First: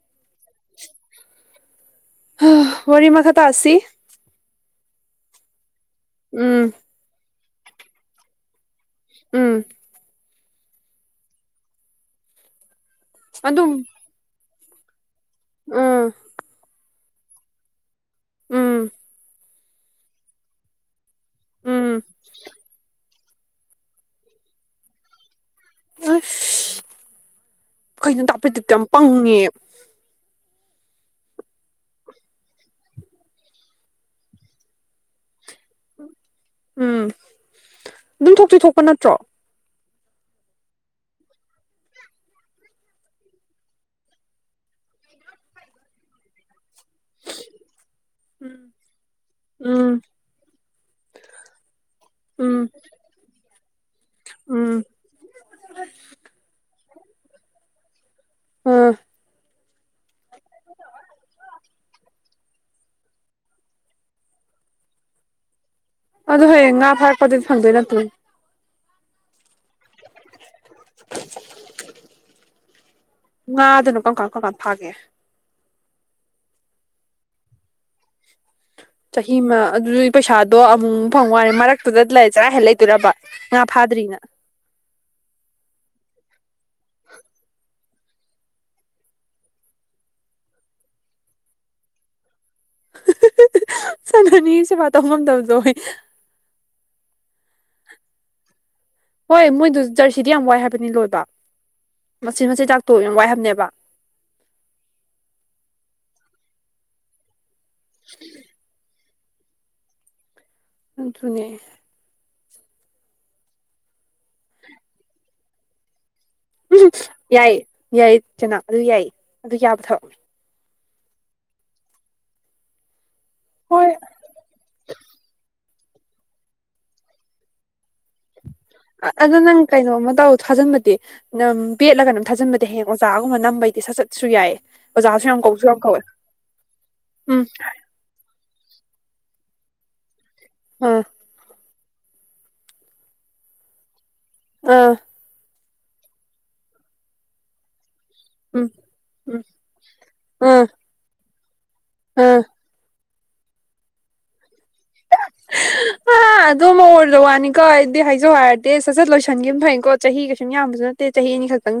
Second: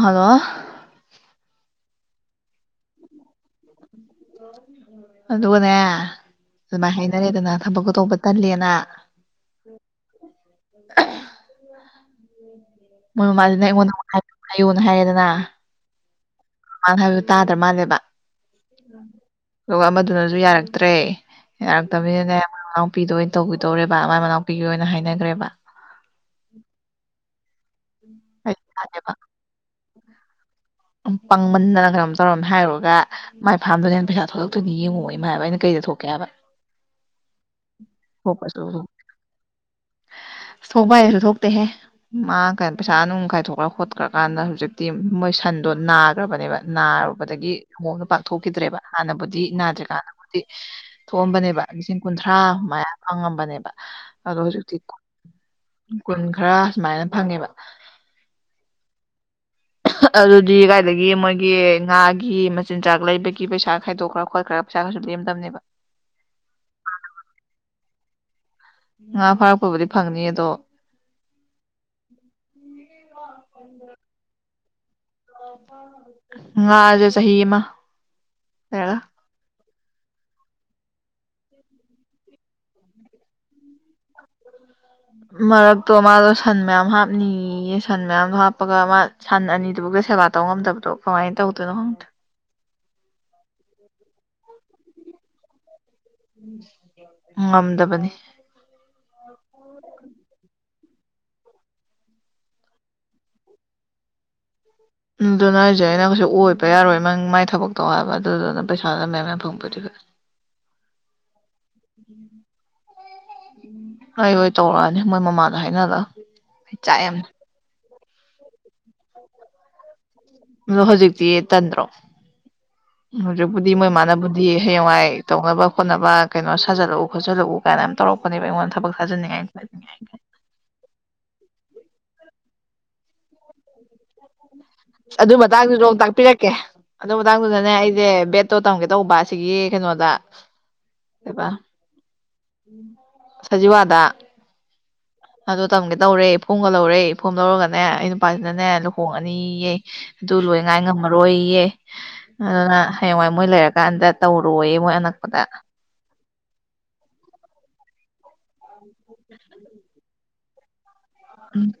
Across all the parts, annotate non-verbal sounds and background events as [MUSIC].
hello ꯍꯥ ꯋꯥꯔꯤ ꯃꯈꯥ ꯇꯥꯁꯤ ꯑꯗꯨꯒꯅꯦ ꯎꯝ ꯑꯗꯨꯃꯥꯏꯅ ꯍꯥꯏꯅꯔꯦꯗꯅ ꯊꯕꯛꯇꯣ ꯇꯧꯕ ꯇꯜꯂꯦꯅ ꯎꯝ [UNINTELLIGIBLE] ꯃꯣꯏ ꯃꯃꯥꯖꯤꯅ ꯑꯗꯨꯝ ꯑꯩꯉꯣꯟꯗꯃꯨꯛ ꯍꯥꯏꯌꯣ ꯍꯥꯏꯔꯦꯗꯅ ꯎꯝ ꯃꯥ ꯍꯥꯏꯕꯗꯨ ꯇꯥꯗ꯭ꯔꯥ ꯃꯥꯜꯂꯦꯕ ꯎꯝ ꯑꯗꯨꯒ ꯑꯃꯗꯨꯅꯖꯨ ꯌꯥꯔꯛꯇ꯭ꯔꯦ ꯎꯝ ꯌꯥꯔꯛꯇꯅꯤꯅꯅꯦ ꯃꯣꯏ ꯃꯅꯥꯎꯄꯤꯗꯨ ꯑꯣꯏꯅ ꯇꯧꯕꯤꯗꯧꯔꯦꯕ ꯃꯥꯏ ꯃꯅꯥꯎꯄꯤꯒꯤ ꯑꯣꯏꯅ ꯍꯥꯏꯅꯈꯒ꯭ꯔꯦꯕ ꯑꯁ ꯀꯩꯅꯣ ꯗꯥ ꯑꯩ ꯄꯝꯗꯤꯞꯇꯣ ꯌꯥꯝ ꯌꯥꯗꯦꯕ ꯄꯪꯉꯦ ꯄꯪꯃꯟꯗꯅ ꯀꯩꯅꯣꯝ ꯇꯧꯔꯝꯃꯦ ꯍꯥꯏꯔꯨꯔꯒ ꯃꯥꯏ ꯐꯥꯝꯗꯨꯅ ꯍꯦꯟꯅ ꯄꯩꯁꯥ ꯊꯣꯛꯂꯛꯇꯣꯏꯅꯤ ꯌꯦꯡꯉꯣ ꯃꯥ ꯍꯥꯏꯕ ꯑꯩꯅ ꯀꯩꯗ ꯊꯣꯛꯀꯦ ꯍꯥꯏꯕ ꯎꯝ ꯑꯗꯨꯝ ꯊꯣꯛꯇꯤ ꯊꯣꯛꯄ ꯅꯠꯇ꯭ꯔꯣ ꯊꯣꯛꯄ ꯍꯥꯏꯔꯁꯨ ꯊꯣꯛꯇꯦꯍꯦ ꯃꯥ ꯀꯩꯅꯣ ꯄꯩꯁꯥ ꯅꯨꯡ ꯀꯥꯏꯊꯣꯛꯈ꯭ꯔ ꯈꯣꯠꯈ꯭ꯔꯀꯥꯟꯗ ꯍꯧꯖꯤꯛꯇꯤ ꯃꯣꯏ ꯁꯟ ꯑꯗꯣ ꯅꯥꯒ꯭ꯔꯕꯅꯦꯕ ꯅꯥꯔꯨꯕꯗꯒꯤ ꯁꯪꯒꯣꯝꯗꯣ ꯄꯥꯛ ꯊꯣꯛꯈꯤꯗ꯭ꯔꯦꯕ ꯍꯥꯟꯅꯕꯨꯗꯤ ꯎꯝ ꯅꯥꯗ꯭ꯔꯤꯀꯥꯟꯗꯕꯨꯗꯤ ꯊꯣꯛꯑꯝꯕꯅꯦꯕ ꯂꯤꯁꯤꯡ ꯀꯨꯟꯊ꯭ꯔꯥ ꯎꯝ ꯃꯌꯥ ꯐꯪꯉꯝꯕꯅꯦꯕ ꯑꯗꯣ ꯎꯝ ꯍꯧꯖꯤꯛꯇꯤ ꯀꯨꯟ ꯈꯔ ꯁꯨꯃꯥꯏꯅ ꯐꯪꯉꯦꯕ ꯎꯝ [UNINTELLIGIBLE] ꯑꯗꯨꯗꯤ ꯀꯥꯏꯗꯒꯤ ꯃꯣꯏꯒꯤ ꯉꯥꯒꯤ ꯃꯆꯤꯟꯖꯥꯛ ꯂꯩꯕꯒꯤ ꯄꯩꯁꯥ ꯈꯥꯏꯗꯣꯛꯈ꯭ꯔ ꯈꯣꯠꯈ꯭ꯔ ꯄꯩꯁꯥ ꯀꯩꯁꯨ ꯂꯦꯝ ꯂꯦꯝꯗꯅꯦꯕ ꯑꯗꯣ ꯍꯌꯦꯡ ꯉꯥ ꯐꯥꯔꯛꯄꯗꯗꯤ ꯐꯪꯗꯣꯏ ꯅꯠꯇ꯭ꯔꯣ ꯉꯥ ꯐꯥꯔꯛꯄꯕꯨꯗꯤ ꯐꯪꯅꯤ ꯑꯗꯣ ꯉꯥ ꯑꯗꯨꯅ ꯀꯝꯀꯥꯟ ꯀꯝꯀꯥꯥꯟ ꯐꯥꯒꯦ ꯉꯥꯖꯦ ꯁꯍꯤ ꯑꯃꯥ ꯆꯍꯤ ꯑꯃ ꯑꯗꯨꯗꯤ ꯄꯩꯁꯥꯗꯣ ꯑꯃꯨ ꯃꯨꯛ ꯐꯪ ꯋꯥꯅꯤ ꯃꯔꯛꯇꯨꯗ ꯂꯩ ꯆꯔꯥ ꯍꯦꯜ ꯂꯩꯗꯣꯏꯔꯕ ꯉꯥ ꯐꯥꯗ꯭ꯔꯤꯅ ꯃꯔꯛꯇꯣ ꯃꯥꯗꯣ ꯁꯟ ꯃꯌꯥꯝ ꯍꯥꯞꯅꯤꯌꯦ ꯁꯟ ꯃꯌꯥꯝ ꯍꯥꯞꯄꯒ ꯃꯥ ꯁꯟ ꯑꯅꯤꯗꯨꯕꯨꯗ ꯁꯦꯕꯥ ꯇꯧ ꯉꯝꯗꯕꯗꯣ ꯀꯃꯥꯏꯅ ꯇꯧꯗꯣꯏꯅꯣ ꯈꯪꯗꯦ ꯍꯤꯍꯤ ꯍꯤ ꯁꯟ ꯑꯅꯒꯤ ꯁꯦꯕꯥ ꯇꯧ ꯉꯝꯗꯕꯗꯣ ꯍꯦ ꯉꯝꯗꯕꯅꯤ ꯍꯣꯏ ꯃꯣꯏꯗꯣ ꯖꯔꯁꯤꯗꯤ ꯌꯥꯝ ꯋꯥꯏ ꯍꯥꯏ ꯂꯣꯏꯕ ꯃꯆꯤꯠ ꯃꯆꯤꯠ ꯆꯥꯛꯇꯣ ꯌꯥꯝ ꯋꯥꯏ ꯍꯥꯏꯕꯅꯦꯕ ꯎꯝ ꯑꯗꯨꯅꯦ ꯍꯥꯏꯖꯦ ꯑꯩꯅ ꯀꯩꯁꯨ ꯑꯣꯏꯕ ꯌꯥꯔꯣꯏ ꯅꯪ ꯃꯥꯏ ꯊꯕꯛꯇꯣ ꯍꯥꯏꯕ ꯑꯗꯨꯗꯨꯅ ꯄꯩꯁꯥꯗꯣ ꯃꯌꯥꯝ [UNINTELLIGIBLE] ꯑꯗꯨꯅꯦ ꯑꯩ ꯑꯣꯏ ꯇꯧꯔꯛꯑꯅꯤ ꯃꯣꯏ ꯃꯃꯥꯗ ꯍꯥꯏꯅꯍꯜꯂꯒ ꯎꯝ ꯌꯥꯏꯌꯦ ꯌꯥꯏꯌꯦ ꯆꯅꯥ ꯑꯗꯨ ꯌꯥꯏꯌꯦ ꯑꯗꯨ ꯌꯥꯕ ꯊꯕꯛ ꯑꯗꯣ ꯍꯧꯖꯤꯛꯇꯤ ꯇꯟꯗ꯭ꯔꯣ ꯍꯧꯖꯤꯛꯄꯨꯗꯤ ꯍꯣꯏ ꯃꯣꯏꯃꯅꯕꯨꯗꯤ ꯍꯌꯦꯡꯋꯥꯏ ꯇꯧꯅꯕ ꯈꯣꯠꯅꯕ ꯀꯩꯅꯣ ꯁꯥꯖꯜꯂꯛꯎ ꯈꯣꯆꯜꯂꯛꯎ ꯀꯥꯏꯅ ꯌꯝ ꯇꯧꯔꯛꯄꯅꯦ ꯑꯗꯣ ꯅꯪ ꯀꯩꯅꯣꯝꯃ ꯇꯧ ꯊꯥꯖꯟꯕꯗꯤ ꯅꯪ ꯕꯦꯠꯂꯥꯀꯩꯅꯣꯝ ꯊꯥꯖꯤꯟꯕꯗꯤ ꯍꯦꯛ ꯑꯣꯖꯒꯨꯝꯕ ꯅꯝꯕꯩꯗꯤ ꯁꯠꯆꯠꯁꯨ ꯌꯥꯏ ꯑꯗꯨ ꯃꯇꯥꯡꯗꯨꯗ ꯑꯃꯨꯛ ꯇꯥꯛꯄꯤꯔꯛꯀꯦ ꯑꯗꯨ ꯎꯝ ꯃꯇꯥꯡꯗꯨꯗꯅꯦ ꯑꯩꯖꯦ ꯕꯦꯠꯇꯣ ꯇꯝꯒꯦ ꯇꯧꯕ ꯑꯁꯤꯒꯤ ꯀꯩꯅꯣꯗ ꯑꯥ ꯀꯩꯕ ꯁꯖꯤꯋꯥꯗ ꯑꯥ ꯑꯗꯣ ꯇꯝꯒꯦ ꯇꯧꯔꯦ ꯐꯣꯝꯒ ꯂꯧꯔꯦ ꯐꯣꯝ ꯂꯧꯔꯒꯅꯦ ꯑꯩꯅ ꯎꯝ ꯄꯥꯖꯤꯅꯅꯦ ꯎꯝ ꯂꯨꯍꯣꯡꯉꯅꯤꯌꯦ ꯑꯗꯨ ꯂꯣꯏ ꯑꯥ ꯉꯥꯏ ꯉꯝꯃꯔꯣꯏꯌꯦ ꯑꯥ ꯑꯗꯨꯅ ꯍꯌꯦꯡꯋꯥꯏ ꯃꯣꯏ ꯂꯩꯔꯀꯥꯟꯗ ꯇꯧꯔꯣꯏꯌꯦ ꯃꯣꯏ ꯑꯅꯛꯄꯗ ꯑꯗꯣꯝꯃ ꯑꯣꯔꯣꯏꯗ ꯋꯅꯤꯀꯣ ꯑꯩꯗꯤ ꯍꯏꯖꯧ ꯍꯏꯔꯗꯤ ꯁꯠ ꯁꯠ ꯂꯣꯏꯁꯟꯒꯤꯕꯅ ꯐꯩꯀꯣ ꯆꯍꯤ ꯀꯩꯁꯨꯝ ꯌꯥꯝꯕꯖꯨ ꯅꯠ ꯎꯝ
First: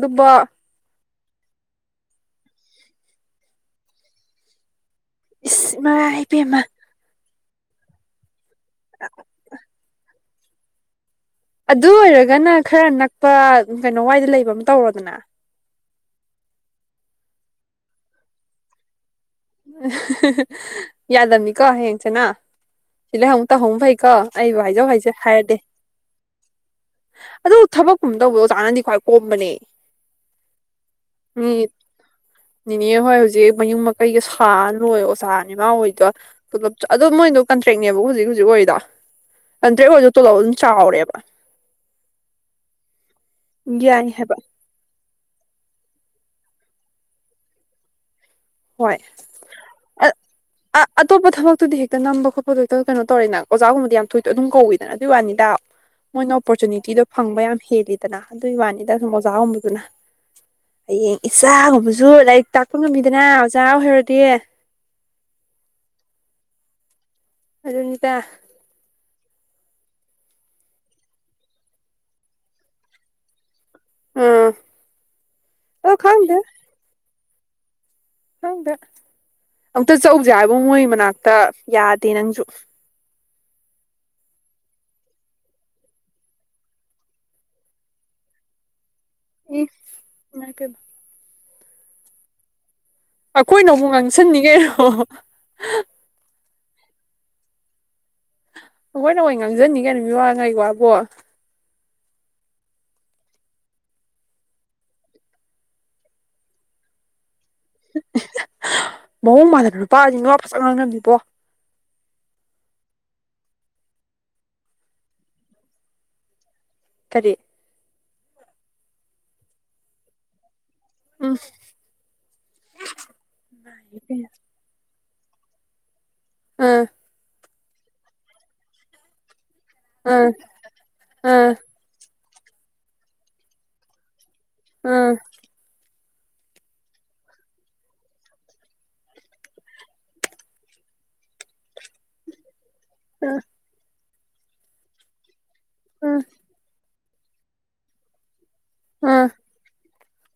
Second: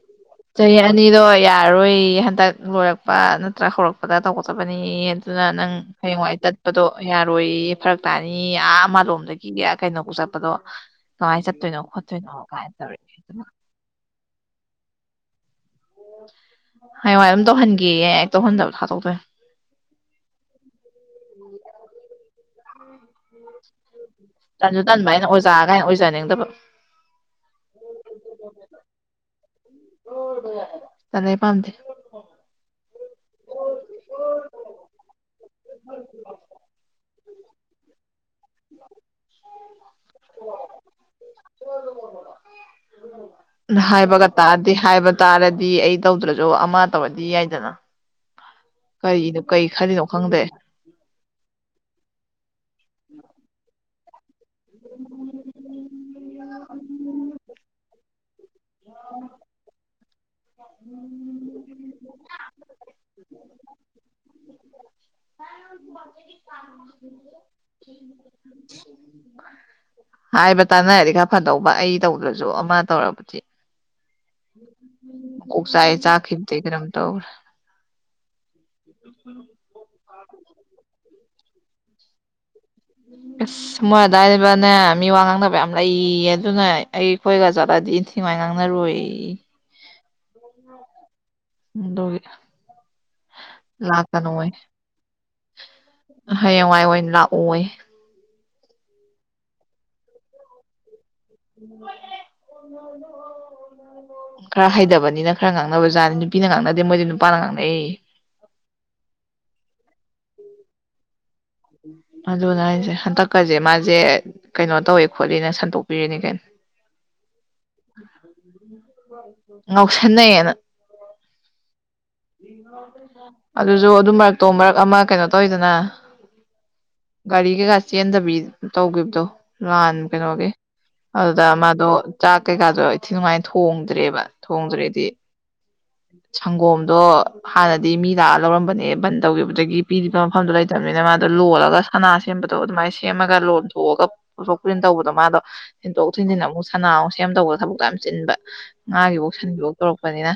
ꯆꯍꯤ ꯑꯅꯤꯗꯣ ꯌꯥꯔꯔꯣꯏꯌꯦ ꯍꯟꯗꯛ ꯂꯣꯏꯔꯛꯄ ꯅꯠꯇ꯭ꯔꯥ ꯍꯧꯔꯛꯄꯗ ꯇꯧꯒꯗꯕꯅꯦꯌꯦ ꯑꯗꯨꯅ ꯅꯪ ꯏꯁ ꯏꯃꯥꯏ ꯍꯌꯦꯡꯋꯥꯏ ꯄꯦꯝꯃ ꯆꯠꯄꯗꯣ ꯌꯥꯔ ꯔꯣꯏꯌꯦ ꯐꯔꯛ ꯇꯥꯅꯤꯌꯦ ꯑꯥ ꯃꯂꯣꯝꯗꯒꯤ ꯀꯩꯅꯣꯕꯨꯛ ꯆꯠꯄꯗꯣ ꯀꯃꯥꯏꯅ ꯆꯠꯇꯣꯏꯅꯣ ꯑꯗꯨ ꯈꯣꯠꯇꯣꯏꯅꯣ ꯑꯣꯏꯔꯒꯅ ꯀꯥꯏꯅ ꯈꯔ ꯇꯧꯔꯛꯑꯦ ꯅꯛꯄ ꯑꯗꯨꯅ ꯀꯩꯅꯣ ꯋꯥꯏꯗ ꯂꯩꯕ ꯑꯃ ꯇꯧꯔꯣꯗꯅ ꯍꯌꯦꯋꯥꯏ ꯑꯗꯨꯝ ꯇꯧꯍꯟꯒꯦꯌꯦ ꯍꯦꯛ ꯇꯧꯍꯟꯗꯕꯗ ꯍꯠꯇꯣꯛꯇꯣꯏ ꯑ ꯍꯥ ꯍꯥ ꯍꯥ ꯌꯥꯗꯅꯤꯀꯣ ꯍꯌꯦꯡ ꯆꯦꯅꯥꯎ ꯁꯤꯗ ꯑꯃꯨꯛ ꯇꯧꯍꯧ ꯐꯩ ꯀꯣ ꯑꯩꯕꯨ ꯇꯟꯁꯨ ꯍꯥꯏꯖꯧ ꯇꯟꯕ ꯍꯥꯖꯦ ꯑꯩꯅ ꯑꯣꯖꯥ ꯍꯥꯏꯔꯗꯤ ꯀꯥꯏꯅ ꯑꯣꯏꯖꯅꯤꯡꯗꯕ ꯑꯗꯨ ꯊꯕꯛꯀꯨꯝꯕ ꯇꯧꯗꯣ ꯑꯣꯖꯥꯅꯗꯤ ꯈ꯭ꯋꯥꯏ ꯀꯣꯝꯕꯅꯦ ꯇꯜꯂꯦ ꯑꯩ ꯄꯝꯗꯦ ꯅꯤꯅꯦ ꯍꯣꯏ ꯍꯧꯖꯤꯛ ꯃꯌꯨꯝ ꯃꯀꯩ ꯑꯩꯒ ꯁꯥ ꯂꯣꯏ ꯑꯣꯖꯥꯅꯤ ꯃꯥ ꯑꯣꯏꯗꯣ ꯄꯨꯂꯞ ꯆ ꯑꯗꯨ ꯃꯣꯏꯗꯣ ꯀꯟꯇ꯭ꯔꯦꯛꯅꯦꯕ ꯍꯨꯖꯤꯛ ꯍꯨꯖꯤꯛ ꯑꯣꯏꯔꯤꯗꯣ ꯀꯟꯇ꯭ꯔꯦꯛ ꯑꯣꯏꯔꯖꯨ ꯇꯣꯂꯣꯞ ꯑꯗꯨꯝ ꯆꯥꯎꯔꯦꯕ ꯌꯥꯏ ꯍꯥꯏꯕꯒ ꯍꯥꯏꯕ ꯇꯗꯦ ꯍꯥꯏꯕ ꯇꯔꯗꯤ ꯑꯩ ꯇꯧꯗ꯭ꯔꯁꯨ ꯑꯃ ꯇꯧꯔꯗꯤ ꯌꯥꯏꯗꯅ ꯀꯔꯤꯅꯣ ꯀꯩ ꯈꯜꯂꯤꯅꯣ ꯑꯥ ꯈꯪꯗꯦ ꯑꯥ ꯑꯇꯣꯞꯄ ꯊꯕꯛꯇꯨꯗꯤ ꯍꯦꯛꯇ ꯅꯝꯕ ꯈꯣꯠꯄꯗꯣ ꯍꯦꯛꯇ ꯀꯩꯅꯣ ꯇꯧꯔꯦꯅ ꯑꯣꯖꯥꯒꯨꯝꯕꯗꯤ ꯌꯥꯝ ꯊꯣꯏ ꯑꯗꯨꯝ ꯀꯧꯋꯤꯗꯅ ꯑꯗꯨꯒꯤ ꯋꯥꯅꯤꯗ ꯃꯣꯏꯅ ꯑꯣꯄꯣꯔꯆꯨꯅꯤꯇꯤꯗꯣ ꯐꯪꯕ ꯌꯥꯝ ꯍꯦꯜꯂꯤꯗꯅ ꯑꯗꯨꯏꯒꯤ ꯋꯥꯅꯤꯗ ꯁꯨꯝ ꯑꯣꯖꯥꯒꯨꯝꯕꯗꯨꯅ ꯍꯌꯦꯡ ꯏꯆꯥꯒꯨꯝꯕꯁꯨ ꯂꯥꯏꯔꯤꯛ ꯇꯥꯛꯄ ꯉꯝꯃꯤꯗꯅ ꯑꯣꯖꯥ ꯑꯣꯏꯍꯧꯔꯗꯤ ꯁ ꯆꯥꯔ [INAUDIBLE] ꯑꯗꯨꯅꯤꯗ ꯍꯥꯏꯕ ꯇꯥꯅꯔꯗꯤ ꯈꯔ ꯐꯗꯧꯕ ꯑꯩ ꯇꯧꯗ꯭ꯔꯁꯨ ꯑꯃ ꯇꯧꯔꯕꯨꯗꯤ ꯑꯥꯝ ꯃꯀꯣꯛ ꯆꯛꯑꯦ ꯆꯛꯈꯤꯕꯗꯒꯤ ꯀꯩꯅꯣꯝ ꯇꯧꯔꯦ ꯝ [INAUDIBLE] ꯆꯧꯖꯦ ꯍꯥꯏꯕꯕꯨ ꯃꯣꯏ ꯃꯅꯛꯇ ꯌꯗꯦ ꯅꯪꯁꯨ ꯎꯝ [INAUDIBLE] ꯑꯁ ꯃꯣꯏ ꯑꯗꯏꯋꯥꯏꯕꯅꯦ ꯃꯤ ꯋꯥ ꯉꯥꯡꯅꯕ ꯌꯥꯝ ꯂꯩꯌꯦ ꯑꯗꯨꯅ ꯑꯩ ꯑꯩꯈꯣꯏꯒ ꯆꯠꯂꯗꯤ ꯏ ꯊꯤꯉꯥꯏ ꯉꯥꯡꯅꯔꯣꯏ ꯌꯦ ꯃꯥ ꯀ [INAUDIBLE] ꯑꯗꯨꯒꯤꯥꯗ ꯑꯩꯈꯣꯏꯅ ꯑꯃꯨꯛ ꯉꯥꯡꯁꯟꯅꯤ ꯀꯩꯅꯣ ꯍꯌꯦꯡꯋꯥꯏ ꯑꯣꯏꯅ ꯂꯥꯛꯎꯏ ꯍꯈꯣꯏꯅ ꯑꯣꯏ ꯉꯥꯡꯖꯅꯤ ꯀꯩꯅꯣ ꯃꯤꯋꯥ ꯉꯩ ꯋꯥꯕꯣ ꯎ [INAUDIBLE] ꯈꯔ ꯍꯥꯏꯗꯕꯅꯤꯅ ꯈꯔ ꯉꯥꯡꯅꯕꯖꯠꯅꯤ ꯅꯨꯄꯤꯅ ꯉꯥꯡꯅꯗꯦ ꯃꯣꯏꯗꯤ ꯅꯨꯄꯥꯅ ꯉꯥꯡꯅ ꯃꯑꯣꯡ ꯃꯥꯟꯗꯅ ꯅꯨꯨꯄꯥꯖꯤ ꯃꯤꯋꯥ ꯐꯖꯟ ꯉꯥꯡꯅꯕꯅꯤꯕꯣ ꯑꯗꯨꯅ ꯍꯥꯏꯁꯦ ꯍꯟꯗꯛꯀꯁꯦ ꯃꯥꯁꯦ ꯀꯩꯅꯣ ꯇꯧꯋꯦ ꯈꯣꯠꯂꯤꯅ ꯁꯟꯗꯣꯛꯄꯤꯔꯤꯅꯤ ꯀꯩꯅꯣ ꯀꯔꯤ ꯉꯥꯎꯁꯟꯅꯩꯌꯦꯅ ꯎꯝ ꯎꯝ ꯑꯗꯨꯁꯨ ꯑꯗꯨꯝ ꯃꯔꯛꯇꯣ ꯃꯔꯛ ꯑꯃ ꯀꯩꯅꯣ ꯇꯧꯋꯤꯗꯅ ꯎꯝ ꯒꯔꯤ ꯀꯩꯀꯥ ꯆꯦꯟꯗꯕꯤ ꯇꯧꯈꯤꯕꯗꯣ ꯂꯍꯥꯟ ꯎꯝ ꯀꯩꯅꯣꯒꯤ ꯑꯗꯨꯗ ꯃꯥꯗꯣ ꯆꯥꯛ ꯀꯩꯀꯥꯗꯣ ꯏꯊꯤ ꯅꯨꯡꯉꯥꯏꯅ ꯊꯣꯡꯗ꯭ꯔꯦꯕ ꯊꯣꯡꯗ꯭ꯔꯦꯗꯤ ꯎꯝ ꯁꯪꯒꯣꯝꯗꯣ ꯍꯥꯟꯅꯗꯤ ꯃꯤ ꯂꯥꯛꯑ ꯂꯧꯔꯝꯕꯅꯦ ꯕꯟ ꯇꯧꯈꯤꯕꯗꯒꯤ ꯄꯤꯔꯤꯕ ꯃꯐꯝꯗꯣ ꯂꯩꯇꯕꯅꯦ ꯃꯅꯥ ꯂꯣꯜꯂꯒ ꯁꯅꯥ ꯁꯦꯝꯕ ꯑꯗꯣ ꯑꯗꯨꯃꯥꯏꯅ ꯎꯝ ꯁꯦꯝꯃꯒ ꯂꯣꯟꯊꯣꯛꯑꯒ ꯄꯨꯊꯣꯛ ꯄꯨꯁꯤꯟ ꯇꯧꯕꯗꯣ ꯃꯥꯗꯣ ꯊꯤꯟꯗꯣꯛ ꯎꯝ ꯊꯤꯟꯖꯤꯟ ꯑꯃꯨꯛ ꯁꯅꯥ ꯁꯦꯝ ꯇꯧꯕꯗ ꯊꯕꯛ ꯌꯥꯝ ꯆꯤꯟꯕ ꯉꯥꯒꯤꯐꯧ ꯎꯝ ꯁꯟꯒꯤꯌꯣ ꯇꯧꯔꯛꯄꯅꯤꯅ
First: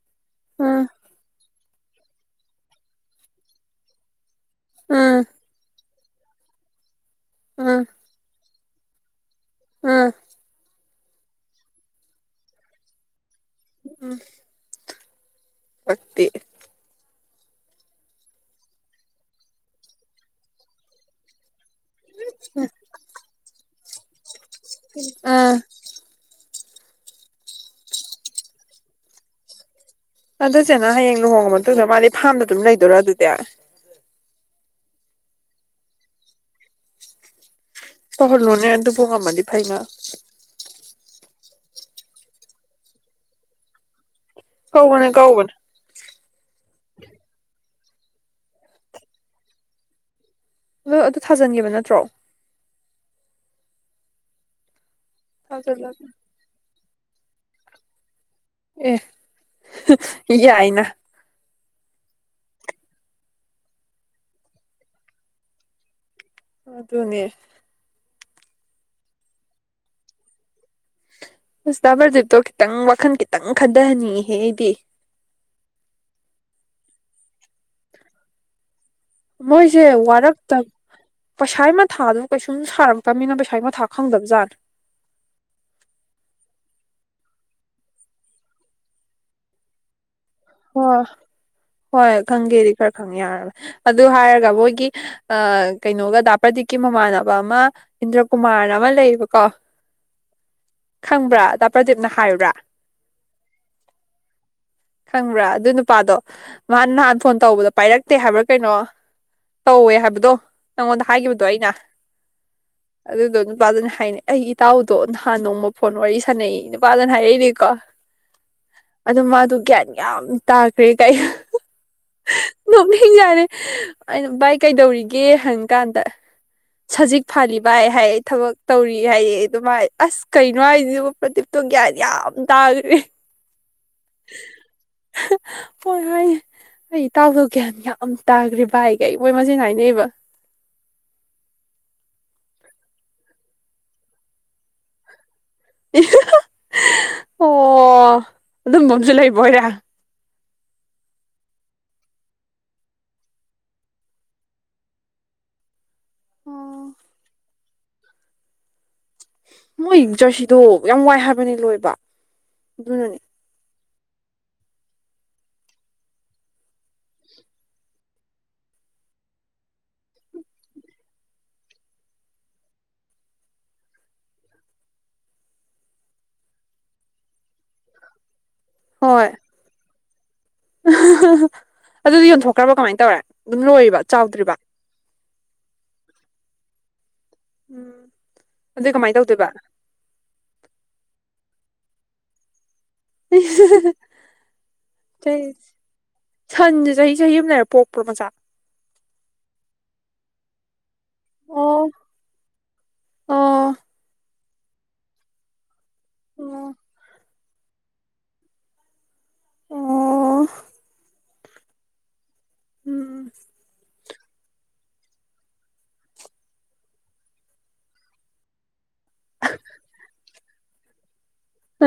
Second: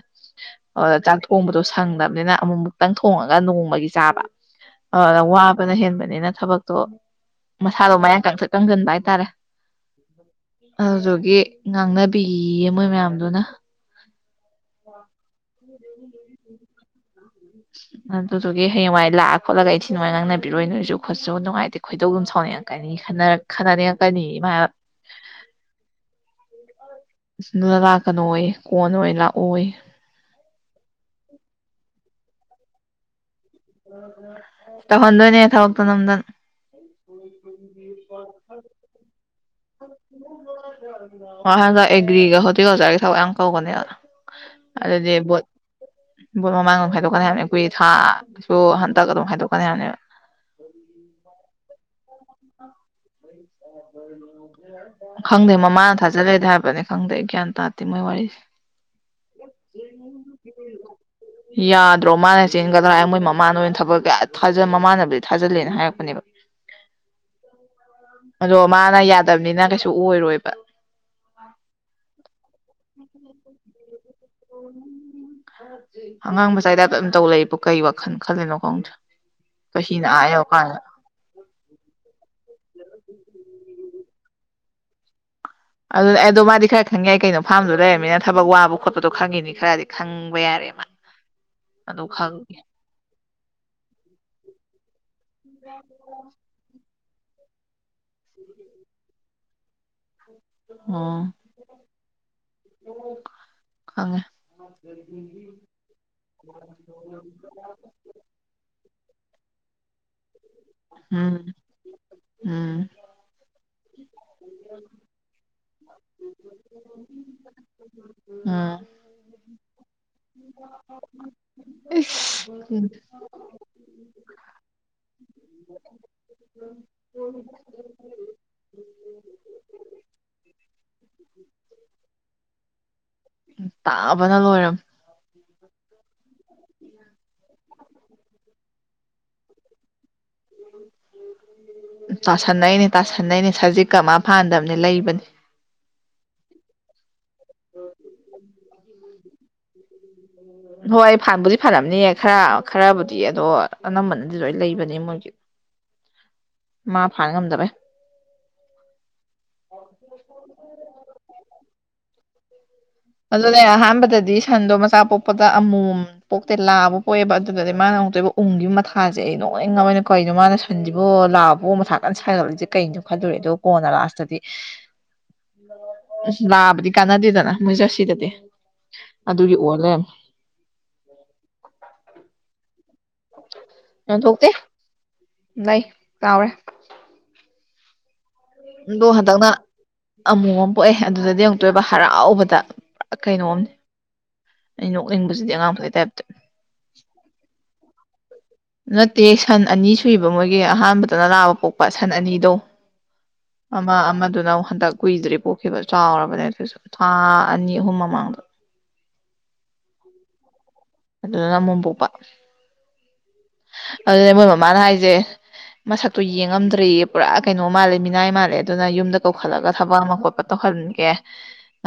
ꯎꯝ ꯑꯣꯗꯨꯗ ꯆꯥꯛ ꯊꯣꯡꯕꯗꯣꯁꯨ ꯁꯪꯗꯕꯅꯤꯅ ꯑꯃꯨꯛꯃꯨꯛꯇꯪ ꯊꯣꯡꯉꯒ ꯅꯣꯡꯃꯒꯤ ꯆꯥꯕ ꯑꯗꯨꯗ ꯎꯝ ꯋꯥꯕꯅ ꯍꯦꯟꯕ ꯅꯤꯅ ꯊꯕꯛꯇꯣ ꯎꯝ ꯃꯁꯥꯗꯣ ꯃꯌꯥꯡ ꯀꯪꯇ꯭ꯔꯤꯛ ꯀꯪꯁꯤꯟꯕ ꯍꯥꯏꯇꯥꯔꯦ ꯎꯝ ꯑꯗꯨꯗꯨꯒꯤ ꯉꯥꯡꯅꯕꯤꯌꯦ ꯃꯣꯏ ꯃꯌꯥꯝꯕꯗꯨꯅ ꯎꯝ ꯄꯛꯇꯦ ꯑꯗꯨꯗꯨꯒꯤ ꯍꯌꯦꯡꯋꯥꯏ ꯂꯥꯛꯑ ꯈꯣꯠꯂꯒ ꯏꯟꯊꯤ ꯅꯨꯡꯉꯥꯏ ꯉꯥꯡꯅꯕꯤꯔꯣꯏ ꯅꯣꯏꯁꯨ ꯈꯣꯠꯁꯨ ꯅꯨꯡꯉꯥꯏꯇꯦ ꯈꯣꯏꯗꯧꯗꯨꯝ ꯁꯥꯎꯅꯤꯡꯉꯛꯀꯅꯤ ꯈꯟꯅ ꯈꯟꯅꯅꯤꯡꯉꯛꯀꯅꯤ ꯎꯝ ꯅꯣꯏ ꯂꯥꯛꯀꯅꯣꯌꯦ ꯀꯣꯟꯅ ꯑꯣꯏꯅ ꯂꯥꯛꯑꯣꯌꯦ ꯑꯗꯨꯆꯦꯟꯅ ꯍꯌꯦꯡ ꯂꯨꯍꯣꯡꯉ ꯃꯇꯨꯡꯗ ꯃꯥꯗꯤ ꯐꯥꯝꯗ ꯑꯗꯨꯝ ꯂꯩꯗꯣꯏꯔꯥ ꯑꯗꯨꯗꯤ ꯇꯧꯍꯟꯗꯣꯏꯅꯦ ꯊꯕꯛꯇꯣ ꯅꯝꯗꯅ ꯇꯧꯍꯜꯂꯣꯅꯦ ꯑꯗꯨꯕꯨ ꯉꯝꯃꯗꯤ ꯐꯩꯅ ꯃꯥ ꯍꯟꯗꯛ ꯑꯦꯒ꯭ꯔꯤꯒ ꯍꯧꯇꯦꯜ ꯑꯣꯖꯥꯒꯤ ꯊꯕꯛ ꯌꯥꯝ ꯀꯧꯕꯅꯦ ꯀꯧꯕꯅꯦ ꯑꯗꯨꯗꯤ ꯚꯣꯠ ꯀꯧꯕꯅꯦ ꯚꯣꯠ ꯃꯃꯥꯡꯗ ꯍꯥꯏꯗꯣꯛꯀꯅꯤ ꯍꯥꯏꯕꯅꯦ ꯀꯨꯏ ꯊꯥꯁꯨ ꯍꯟꯇꯛ ꯑꯗꯨꯝ ꯈꯥꯏꯗꯣꯛꯀꯅꯤ ꯍꯥꯏꯅꯦꯕ ꯅꯪ ꯑꯗꯨ ꯊꯥꯖꯟꯒꯤꯕ ꯅꯠꯇ꯭ꯔꯣ [UNINTELLIGIBLE] ꯈꯪꯗꯦ ꯃꯃꯥꯅ ꯊꯥꯖꯤꯜꯂꯒ ꯊꯥꯖꯜꯂꯦꯗꯤ ꯍꯥꯏꯕꯅꯤ ꯈꯪꯗꯦ ꯒ꯭ꯌꯥꯟ ꯇꯥꯗꯦ ꯃꯣꯏ ꯋꯥꯔꯤꯖꯦ ꯑꯦ ꯌꯥꯏꯅ ꯌꯥꯗ꯭ꯔꯣ ꯃ ꯆꯦꯟꯒꯗ꯭ꯔꯥ ꯃꯣꯏ ꯃꯃꯥꯅ ꯑꯣꯏꯅ ꯊꯕꯛ ꯑ ꯃꯃꯥꯅꯕꯨꯗꯤ ꯊꯥꯖꯤꯜꯂꯦꯅ ꯍꯥꯏꯔꯛꯄꯅꯦꯕ ꯑꯗꯨꯅꯦ ꯑꯗꯣ ꯃꯥꯅ ꯌꯥꯗꯕꯅꯤꯅ ꯀꯩꯁꯨ ꯑꯣꯏꯔꯣꯏꯕ ꯑꯁ ꯗꯥ ꯄ꯭ꯔꯗꯤꯞꯇꯣ ꯈꯤꯇꯪ ꯋꯥꯈꯜ ꯈꯤꯇꯪ ꯈꯟꯗꯍꯟꯅꯤꯡꯉꯤ ꯑꯉꯥꯡ ꯃꯆꯥꯥꯏꯇꯥꯏꯞꯇ ꯑꯗꯨꯝ ꯇꯧ ꯂꯩ ꯀꯩ ꯋꯥꯈꯜ ꯈꯜꯂꯤꯅꯣ ꯈꯪꯗꯦ ꯃꯣꯏꯁꯦ ꯆꯍꯤꯅ ꯑꯥ ꯋꯥꯔꯛꯇ ꯌꯧꯔꯀꯥꯟꯗ ꯄꯩꯁꯥ ꯃꯊꯥꯖꯨ ꯀꯩꯁꯨꯝ ꯁꯥꯔꯛꯇꯕꯅꯤꯅ ꯄꯩꯁꯥꯒꯤ ꯃꯊꯥ ꯈꯪꯗꯕ ꯖꯥꯠ ꯑꯗꯨ ꯑꯗꯣ ꯃꯥꯗꯤ ꯈꯔ ꯈꯪꯪ ꯌꯥꯏ ꯀꯩꯅꯣ ꯐꯥꯝꯗꯨꯗ ꯂꯩꯔꯃꯤꯅ ꯊꯕꯛ ꯋꯥꯕ ꯈꯣꯠꯄꯗꯣ ꯈꯪꯉꯤꯅꯤ ꯈꯔꯗꯤ ꯈꯪ ꯍꯣ ꯍꯣꯏ ꯈꯪꯉꯦ ꯈꯪꯒꯦꯗꯤ ꯈꯔ ꯈꯪ ꯌꯥꯔꯕꯅꯤ ꯑꯗꯨ ꯍꯥꯏꯔꯒ ꯃꯣꯏꯒꯤ ꯑ ꯀꯩꯅꯣꯒ ꯗꯥ ꯄ꯭ꯔꯗꯤꯞꯀꯤ ꯃꯃꯥꯟꯅꯕ ꯑꯃ ꯏꯟꯗ꯭ꯔꯀꯨꯃꯥꯔꯅ ꯑꯃ ꯂꯩꯌꯦꯕꯀꯣ ꯑꯣ ꯈꯪꯕ꯭ꯔꯥ ꯗꯥ ꯄ꯭ꯔꯗꯤꯞꯅ ꯍꯥꯏꯕ꯭ꯔꯥ ꯈꯪꯉꯦ ꯈꯪꯕ꯭ꯔꯥ ꯑꯗꯨ ꯅꯨꯄꯥꯗꯣ ꯃꯥꯥ ꯅꯍꯥꯟ ꯐꯣꯟ ꯇꯧꯕꯗꯣ ꯄꯥꯏꯔꯛꯇꯦ ꯍꯥꯏꯕ꯭ꯔꯥ ꯀꯩꯅꯣ ꯇꯧꯋꯦ ꯍꯥꯏꯕꯗꯣ ꯅꯪꯉꯣꯟꯗ ꯎꯝ ꯍꯥꯏꯒꯤꯕꯗꯣ ꯑꯩꯅ ꯎꯝ ꯑꯗꯨꯗꯨ ꯅꯨꯄꯥꯗꯨꯅ ꯍꯥꯏꯅꯦ ꯑꯩ ꯏꯇꯥꯎꯗꯣ ꯅꯍꯥꯟ ꯅꯣꯡꯃ ꯐꯣꯟ ꯋꯥꯔꯤ ꯁꯥꯟꯅꯩ ꯅꯨꯄꯥꯗꯨꯅ ꯍꯥꯏꯔꯛꯏꯅꯦꯀꯣ ꯎꯝ ꯃꯥꯗꯨ ꯒ꯭ꯌꯥꯟ ꯌꯥꯝ ꯇꯥꯈ꯭ꯔꯦ ꯀꯥꯏ ꯏꯁ ꯅꯣꯛꯅꯤꯡꯖꯥꯅꯦ ꯑꯩꯅ ꯚꯥꯏ ꯀꯩꯗꯧꯔꯤꯒꯦ ꯍꯪ ꯀꯥꯟꯗ ꯁꯖꯤꯛ ꯐꯥꯜꯂꯤ ꯚꯥꯏ ꯍꯥꯏ ꯊꯕꯛ ꯇꯧꯔꯤ ꯍꯥꯏ ꯑꯗꯨꯚꯥꯏ ꯑꯁ ꯀꯩꯅꯣ ꯍꯥꯏꯁꯤꯕ ꯄ꯭ꯔꯗꯤꯞꯇꯣ ꯒ꯭ꯌꯥꯟ ꯌꯥꯝ ꯇꯥꯒ꯭ꯔꯦ ꯇꯥꯕꯅ ꯂꯣꯏꯔꯝ ꯍꯣꯏ ꯍꯣꯏ ꯑꯩ ꯏꯇꯥꯎꯗꯣ ꯒ꯭ꯌꯥꯟ ꯌꯥꯝ ꯇꯥꯒ꯭ꯔꯦ ꯚꯥꯏ ꯒꯥꯏ ꯃꯣꯏ ꯃꯁꯦꯟ ꯍꯥꯏꯅꯩꯕ ꯎꯝ ꯎꯝ ꯇꯥꯁꯟꯅꯩꯅꯦ ꯇꯥꯁꯟꯅꯩꯅꯦ ꯁꯖꯤꯛꯀ ꯃꯥ ꯐꯥꯟꯗꯕꯅꯦ ꯂꯩꯕꯅꯤ ꯑꯣ ꯑꯗꯨꯝꯕ ꯑꯝꯖꯨ ꯂꯩꯕ ꯑꯣꯏꯔꯦ ꯍꯣꯏ ꯐꯥꯟꯕꯨꯗꯤ ꯐꯥꯟꯂꯝꯅꯤ ꯈꯔ ꯈꯔꯕꯨꯗꯤ ꯑꯗꯣ ꯑꯅꯝꯕꯅꯗꯤ ꯂꯣꯏ ꯂꯩꯕꯅꯦ ꯃꯣꯏꯒꯤ ꯃꯥ ꯐꯥꯟ ꯉꯝꯗꯕꯩ ꯃꯣꯏ ꯖꯔꯁꯤꯗꯣ ꯌꯥꯝ ꯋꯥꯏ ꯍꯥꯏꯕꯅꯤ ꯂꯣꯏꯕ ꯑꯗꯨꯅꯅꯦ ꯑꯗꯨꯅꯦ ꯑꯍꯥꯟ ꯑꯍꯥꯟꯕꯗꯗꯤ ꯁꯟꯗꯣ ꯃꯆꯥ ꯄꯣꯛꯄꯗ ꯑꯃꯣꯝ ꯄꯣꯛꯇꯦ ꯂꯥꯕ ꯄꯣꯛꯑꯦꯕ ꯑꯗꯨꯗꯗꯤ ꯃꯥꯅ ꯑꯃꯨꯛꯇꯣꯏꯕ ꯎꯪꯒꯤꯕ ꯃꯊꯥ ꯃꯥꯖꯦ ꯑꯩ ꯅꯣꯛꯅꯤꯡ ꯉꯕꯅꯦ ꯀꯧꯅꯣ ꯃꯥꯅ ꯁꯟꯁꯤꯕꯨ ꯂꯥꯕꯕꯨ ꯃꯊꯥ ꯀꯟꯅ ꯁꯥꯥꯏꯒꯠꯂꯤꯁꯦ ꯀꯩꯅꯣ ꯈꯟꯂꯨꯔꯦ ꯑꯗꯨꯒ ꯀꯣꯟꯅ ꯂꯥꯁꯇꯗꯤ ꯂꯥꯕꯗꯤ ꯀꯥꯟꯅꯗꯦꯗꯅ ꯃꯣꯏ ꯖꯔꯁꯤꯗꯗꯤ ꯍꯣꯏ ꯑꯗꯨꯒꯤ ꯑꯣꯏ ꯂꯩꯔꯝꯃꯦ ꯑꯥ ꯍꯥ ꯍꯥ ꯍꯥ ꯑꯗꯨꯗꯤ ꯌꯣꯟꯊꯣꯛꯈ꯭ꯔꯕ ꯀꯃꯥꯏꯅ ꯇꯧꯔꯦ ꯑꯗꯨꯝ ꯂꯣꯏꯔꯤꯕ ꯌꯣꯟꯊꯣꯛꯇꯦ ꯆꯥꯎꯗ꯭ꯔꯤꯕ ꯂꯩ ꯆꯥꯎꯔꯦ ꯑꯗꯨꯏ ꯗꯣ ꯀꯃꯥꯏꯅ ꯍꯟꯗꯛꯅ ꯇꯧꯗꯣꯏꯕ ꯑꯃꯣꯝ ꯑꯃ ꯄꯣꯛꯑꯦ ꯑꯗꯨꯗꯗꯤ ꯑꯃꯨꯛꯇꯣꯏꯕ ꯍꯔꯥꯎꯕꯗ ꯏꯁ ꯀꯩꯅꯣꯝꯅꯤ ꯍꯤ ꯑꯩ ꯍꯤ ꯍꯤ ꯅꯣꯛꯅꯤꯡꯕꯁꯤꯗꯤ ꯑꯉꯥꯡ ꯃꯈꯩ ꯇꯥꯏꯞꯇ ꯁꯟꯖꯦ ꯆꯍꯤ ꯆꯍꯤ ꯑꯃ ꯂꯩꯔ ꯄꯣꯛ ꯄ꯭ꯔꯣ ꯃꯆꯥ [UNINTELLIGIBLE] ꯅꯠꯇꯦ ꯁꯟ ꯑꯅꯤ ꯁꯨꯏꯕ ꯃꯣꯏꯒꯤ ꯑꯍꯥꯟꯕ ꯑꯗ ꯂꯥꯕ ꯄꯣꯛꯄ ꯑꯣ ꯁꯟ ꯑꯅꯤꯗꯣ ꯑꯣ ꯑꯃ ꯑꯃꯗꯨꯅ ꯍꯟꯗꯛ ꯀꯨꯏꯗ꯭ꯔꯤ ꯄꯣꯛꯈꯤꯕ ꯆꯥꯎꯔꯕꯅꯦ ꯑꯣ ꯑꯗꯨꯁꯨ ꯊꯥ ꯑꯅꯤ ꯑꯍꯨꯝ ꯃꯃꯥꯡꯗ ꯑꯣ ꯑꯗꯨꯗꯅ ꯑꯃꯣꯝ ꯄꯣꯛꯄ ꯎꯝ ꯎꯝ ꯑꯗꯨꯅꯦ ꯃꯣꯏ ꯃꯃꯥꯅ ꯍꯥꯏꯖꯦ ꯃꯁꯛꯇꯣ ꯌꯦꯡꯉꯝꯗ꯭ꯔꯦꯌꯦ ꯄꯨꯔꯥ ꯀꯩꯅꯣ ꯃꯥꯜꯂꯦ ꯃꯤꯅꯥꯏ ꯃꯥꯜꯂꯦ ꯑꯗꯨꯅ ꯌꯨꯝ ꯀꯧꯈꯠꯂꯒ ꯊꯕꯛ ꯑꯃ ꯈꯣꯠꯄ ꯇꯧꯍꯟꯒꯦ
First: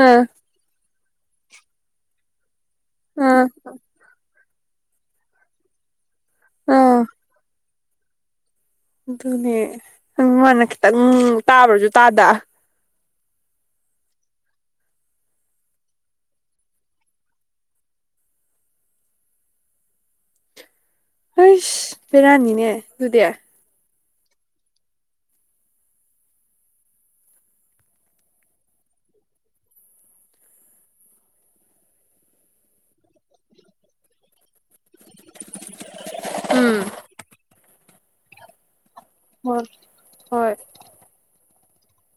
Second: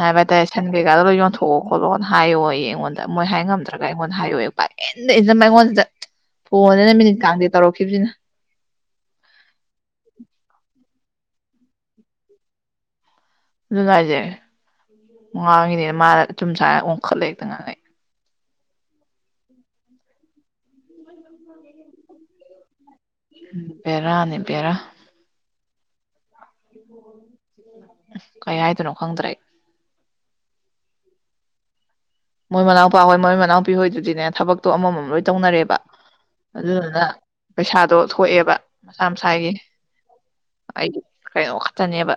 ꯍꯥꯏꯕ ꯍꯥꯏ ꯇꯔꯦ ꯁꯟꯕꯤ [UNINTELLIGIBLE] ꯗꯥꯍꯣꯏ ꯌꯣꯟꯊꯣꯛꯑꯣ ꯈꯣꯠꯂꯣꯅ ꯍꯥꯏꯌꯣꯌꯦ ꯑꯩꯉꯣꯟꯗ ꯃꯣꯏ ꯍꯥꯏ ꯑꯥ ꯉꯝꯗ꯭ꯔꯒ ꯑꯩꯉꯣꯟꯗ ꯍꯥꯏꯌꯣꯌꯦ ꯄꯛ ꯏꯟꯗ ꯏꯟꯖꯟꯕ ꯑꯩꯉꯣꯟꯁꯤꯗ ꯐꯣꯟꯖꯤꯅ ꯑꯥ ꯃꯤꯅꯤꯠ ꯀꯥꯡꯗꯦ ꯇꯧꯔꯛꯈꯤꯕꯁꯤꯅ ꯑꯗꯨꯅꯦ ꯅꯪꯃꯅ ꯈꯤꯇꯪ ꯇꯥꯕ꯭ꯔꯁꯨ ꯇꯥꯗ ꯑꯗꯨꯅꯦ ꯍꯥꯏꯁꯦ ꯉꯥꯡꯉꯤꯅꯤꯅ ꯃꯥꯅ ꯑꯆꯨꯝ ꯁꯥꯔꯒ ꯑꯣꯟꯈꯠꯂ ꯍꯦꯛꯇ ꯉꯥꯡꯉꯩ ꯑꯁ ꯕꯦꯔꯥꯅꯤꯅꯦ ꯑꯗꯨꯗꯤ ꯕꯦꯔꯥꯅꯦ ꯕꯦꯔꯥ ꯀꯩ ꯍꯥꯏꯗꯣꯅꯣ ꯈꯪꯗ꯭ꯔꯦ ꯑꯩ ꯃꯣꯏ ꯃꯅꯥꯎꯄꯥ ꯍꯣꯏ ꯃꯣꯏ ꯃꯅꯥꯎꯄꯤꯪ ꯍꯣꯏꯗꯨꯗꯤꯅꯦ ꯊꯕꯛ ꯇꯣ ꯑꯃꯃꯝ ꯂꯣꯏ ꯇꯧꯅꯔꯦꯕ ꯎꯝ ꯑꯗꯨꯗꯨꯅ ꯄꯩꯁꯥꯗꯣ ꯊꯣꯛꯑꯦꯕ ꯃꯁꯥ ꯃꯁꯥꯒꯤ ꯍꯣꯏ ꯍꯣꯏ ꯑꯩꯗꯤ ꯀꯩꯅꯣ ꯇꯅꯦꯕ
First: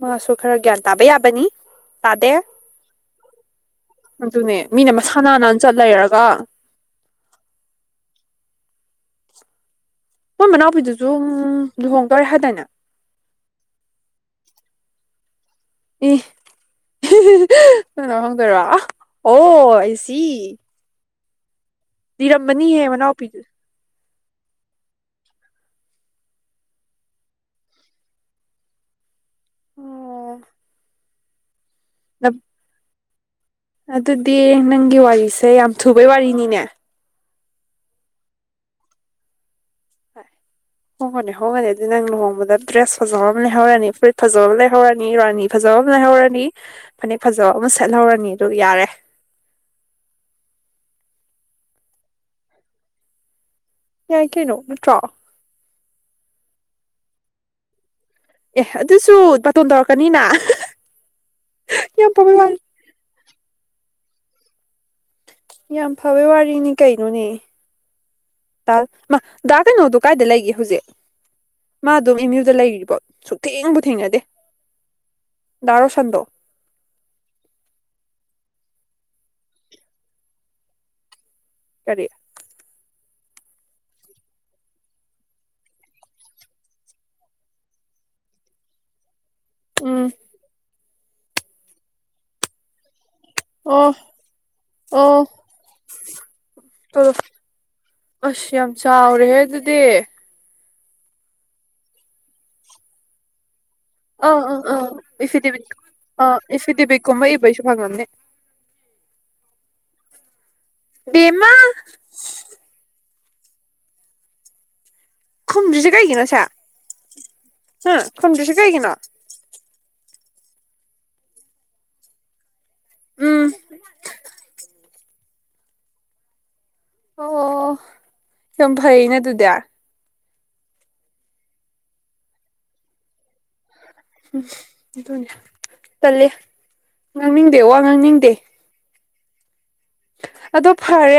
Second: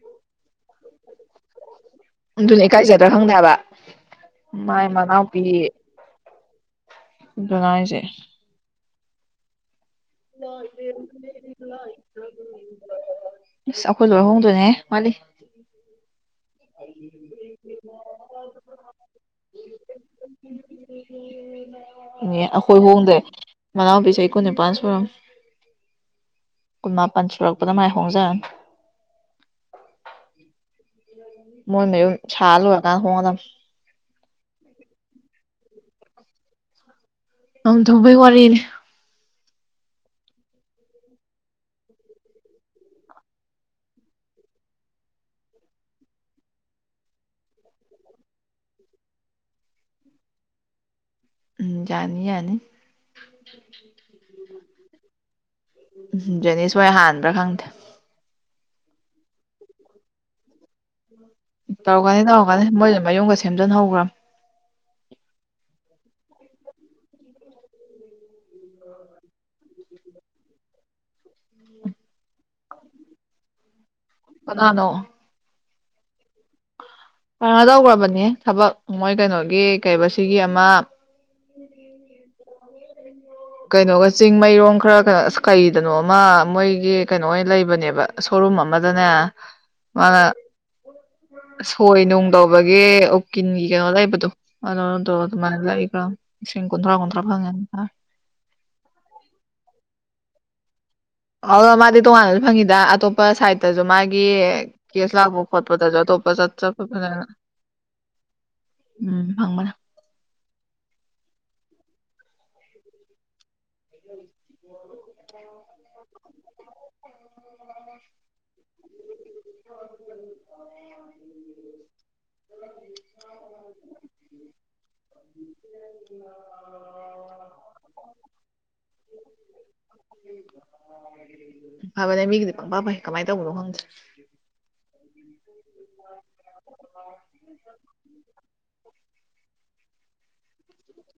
ꯃꯥꯁꯨ ꯈꯔ ꯒ꯭ꯌꯥꯟ ꯇꯥꯕ ꯌꯥꯕꯅꯤ ꯇꯥꯗꯦ ꯑꯗꯨꯅ ꯏꯀꯥꯏꯖꯗ꯭ꯔꯥ ꯈꯪꯗꯦꯕ ꯑꯗꯨꯅꯦ ꯃꯥꯏ ꯃꯤꯅ ꯃꯁꯥ ꯅꯥꯟ ꯅꯥꯟ ꯆꯠ ꯂꯩꯔꯒ ꯑꯗꯨꯅꯦ ꯍꯥꯏꯁꯦ ꯃꯣꯏ ꯃꯅꯥꯎꯄꯤꯗꯨꯁꯨ ꯂꯨꯍꯣꯡꯗꯧꯔꯦ ꯍꯥꯏꯗꯥꯏꯅꯦ ꯑꯁ ꯑꯈꯣꯏ ꯂꯣꯏꯔ ꯍꯣꯡꯗꯣꯏꯅꯦꯍꯦ ꯋꯥꯠꯂꯤ ꯏꯁ ꯍꯤ ꯍꯤ ꯍꯤ ꯅꯣꯏ ꯂꯣꯏꯔ ꯍꯣꯡꯗꯣꯏꯔꯣ ꯑꯣ ꯑꯥꯏꯁꯤ ꯑꯈꯣꯏ ꯍꯣꯡꯗꯣꯏꯅꯦ ꯃꯅꯥꯎꯄꯤꯗꯨ ꯃꯅꯥꯎꯄꯤ ꯆꯍꯤ ꯀꯨꯟꯅꯤꯄꯥꯥꯟ ꯁꯨꯔꯝꯅꯦ ꯀꯟꯃꯥꯄꯟ ꯁꯨꯔꯛꯄꯗ ꯃꯥꯏ ꯍꯣꯡꯖꯔꯅꯤ ꯑꯣ ꯃꯣꯏ ꯃꯌꯨꯝ ꯁꯥ ꯂꯣꯏꯔ ꯀꯥꯟꯗ ꯍꯣꯡꯉꯗꯝ ꯑꯗꯨꯗꯤ ꯅꯪꯒꯤ ꯋꯥꯔꯤꯁꯦ ꯌꯥꯝ ꯊꯨꯕꯩ ꯋꯥꯔꯤꯅꯤꯅꯦ ꯑꯪ ꯊꯧꯕꯩ ꯋꯥꯔꯤꯅꯦ ꯍꯣꯡꯉꯅꯤ ꯍꯣꯡꯉꯅꯤ ꯑꯗꯨꯗꯤ ꯅꯪ ꯂꯨꯍꯣꯡꯕꯗ ꯗ꯭ꯔꯦꯁ ꯐꯖꯕ ꯑꯃ ꯂꯩꯍꯧꯔꯅꯤ ꯐꯨꯔꯤꯠ ꯐꯖꯕ ꯑꯃ ꯂꯩꯍꯧꯔꯅꯤ ꯔꯥꯅꯤ ꯐꯖꯕ ꯐꯖꯕ ꯑꯃ ꯂꯩꯍꯧꯔꯅꯤ ꯐꯅꯦꯛ ꯐꯖꯕ ꯑꯃ ꯁꯦꯠꯍꯧꯔꯅꯤ ꯑꯗꯨꯒ ꯌꯥꯔꯦ ꯎꯝ ꯌꯥꯅꯤ ꯌꯥꯅꯤ ꯌꯥꯏ ꯀꯩꯅꯣ ꯅꯠꯇ꯭ꯔꯣ ꯃꯣꯏ ꯍꯥꯟꯕ꯭ꯔꯥ ꯈꯪꯗꯦ ꯑꯦ ꯑꯗꯨꯁꯨ ꯕꯥꯇꯣꯟ ꯇꯧꯔꯛꯀꯅꯤꯅ ꯍꯥ ꯍꯥ ꯍꯥ ꯇꯧꯔꯛꯀꯅꯤ ꯇꯧꯔꯛꯀꯅꯤ ꯃꯣꯏꯁꯨ ꯃꯌꯨꯝꯒ ꯁꯦꯝꯖꯤꯟ ꯍꯧꯒ꯭ꯔꯝꯅꯦ ꯌꯥꯝ ꯐꯕꯩ ꯋꯥꯔꯤꯅꯤ ꯀꯩꯅꯣꯅꯦ ꯇꯥꯜ ꯃꯥ ꯗꯥ ꯀꯩꯅꯣꯗꯣ ꯀꯥꯏꯗ ꯂꯩꯒꯦ ꯍꯧꯖꯤꯛ ꯃꯥ ꯑꯗꯨꯝ ꯑꯦꯝ ꯌꯨ ꯗ ꯂꯩꯔꯤꯕꯣ ꯁꯨꯛꯊꯦꯡꯕꯨ ꯊꯦꯡꯅꯗꯦ ꯀꯅꯥꯅꯣ ꯗꯥ ꯔꯣꯁꯟꯗꯣ ꯀꯩꯅꯣ ꯇꯧꯈ꯭ꯔꯕꯅꯦꯍꯦ ꯊꯕꯛ ꯃꯣꯏ ꯀꯩꯅꯣꯒꯤ ꯀꯩꯕ ꯁꯤꯒꯤ ꯑꯃ [INAUDIBLE] ꯀꯔꯤ ꯀꯩꯅꯣꯒ ꯆꯤꯡꯃꯩꯔꯣꯡ ꯈꯔ ꯀꯩꯅꯣ ꯀꯩꯗꯅꯣꯃ ꯃꯣꯏꯒꯤ ꯀꯩꯅꯣꯑꯣꯢꯅ ꯂꯩꯕꯅꯦꯕ ꯁꯣ ꯨꯔꯨꯝ ꯑꯃꯗꯅꯦ ꯎꯝ ꯃꯥꯅ ꯁꯣꯏ ꯅꯨꯡ ꯇꯧꯕꯒꯤ ꯀꯤꯟꯒꯤ ꯀꯩꯅꯣ ꯑꯣ ꯂꯩꯕꯗꯨꯣ ꯑꯗꯨꯗꯣ ꯑꯣ ꯑꯗꯨꯃꯥꯏꯅ ꯂꯩꯒ꯭ꯔꯝ ꯂꯤꯁꯤꯡ ꯀꯨꯟꯊ꯭ꯔꯥ ꯇꯣꯂꯣ ꯀꯨꯟꯊ꯭ꯔꯥ ꯐꯪꯉꯦ ꯍꯥꯢꯕꯅꯦ ꯑꯁ ꯌꯥꯝ ꯆꯥꯎꯔꯦꯍꯦ ꯑꯗꯨꯗꯤ ꯑ ꯃꯥꯗꯤ ꯇꯣꯉꯥꯟꯅꯁꯨ ꯐꯪꯉꯤꯗ ꯑꯇꯣꯞꯄ ꯁꯥꯏꯠ ꯇꯖꯨ ꯃꯥꯒꯤ ꯑꯥ ꯑꯥ ꯑꯥ ꯀꯦꯁ ꯂꯥꯛꯄ ꯑꯦꯐꯤꯗꯦꯕꯤꯠ ꯈꯣꯠꯄꯗꯖꯨ ꯑꯇꯣꯞꯄ ꯑꯥ ꯆ ꯆꯠꯄ ꯑꯦꯐꯤꯗꯦꯕꯤꯠꯀꯨꯝꯕ ꯐꯖꯅ ꯏꯕꯩꯁꯨ ꯐꯪꯉꯝꯅꯤ ꯎꯝ ꯐꯪꯃꯅꯦ ꯕꯦꯝꯃ [INAUDIBLE] ꯈꯨꯝꯗꯔꯤꯖꯦ ꯀꯩꯒꯤꯅꯣ ꯁꯦ ꯈꯨꯝꯗ꯭ꯔꯤꯁꯦ ꯀꯩꯒꯤꯅꯣ ꯎꯝ ꯑꯑꯑꯑ ꯑꯣꯑꯣꯑꯣ ꯌꯥꯝ ꯐꯩꯅꯦ ꯑꯗꯨꯗꯤ ꯐꯕꯅꯦ ꯃꯤꯒꯤꯗꯤ ꯄꯪꯐ ꯐꯩ ꯀꯃꯥꯏꯅ ꯇꯧꯕꯅꯣ ꯈꯪꯗꯦ ꯎꯝ ꯑꯗꯨꯅꯦ ꯇꯜꯂꯦ ꯉꯥꯡꯅꯤꯡꯗꯦ ꯋꯥ ꯉꯥꯡꯅꯤꯡꯗꯦ ꯑꯗꯣ ꯐꯔꯦ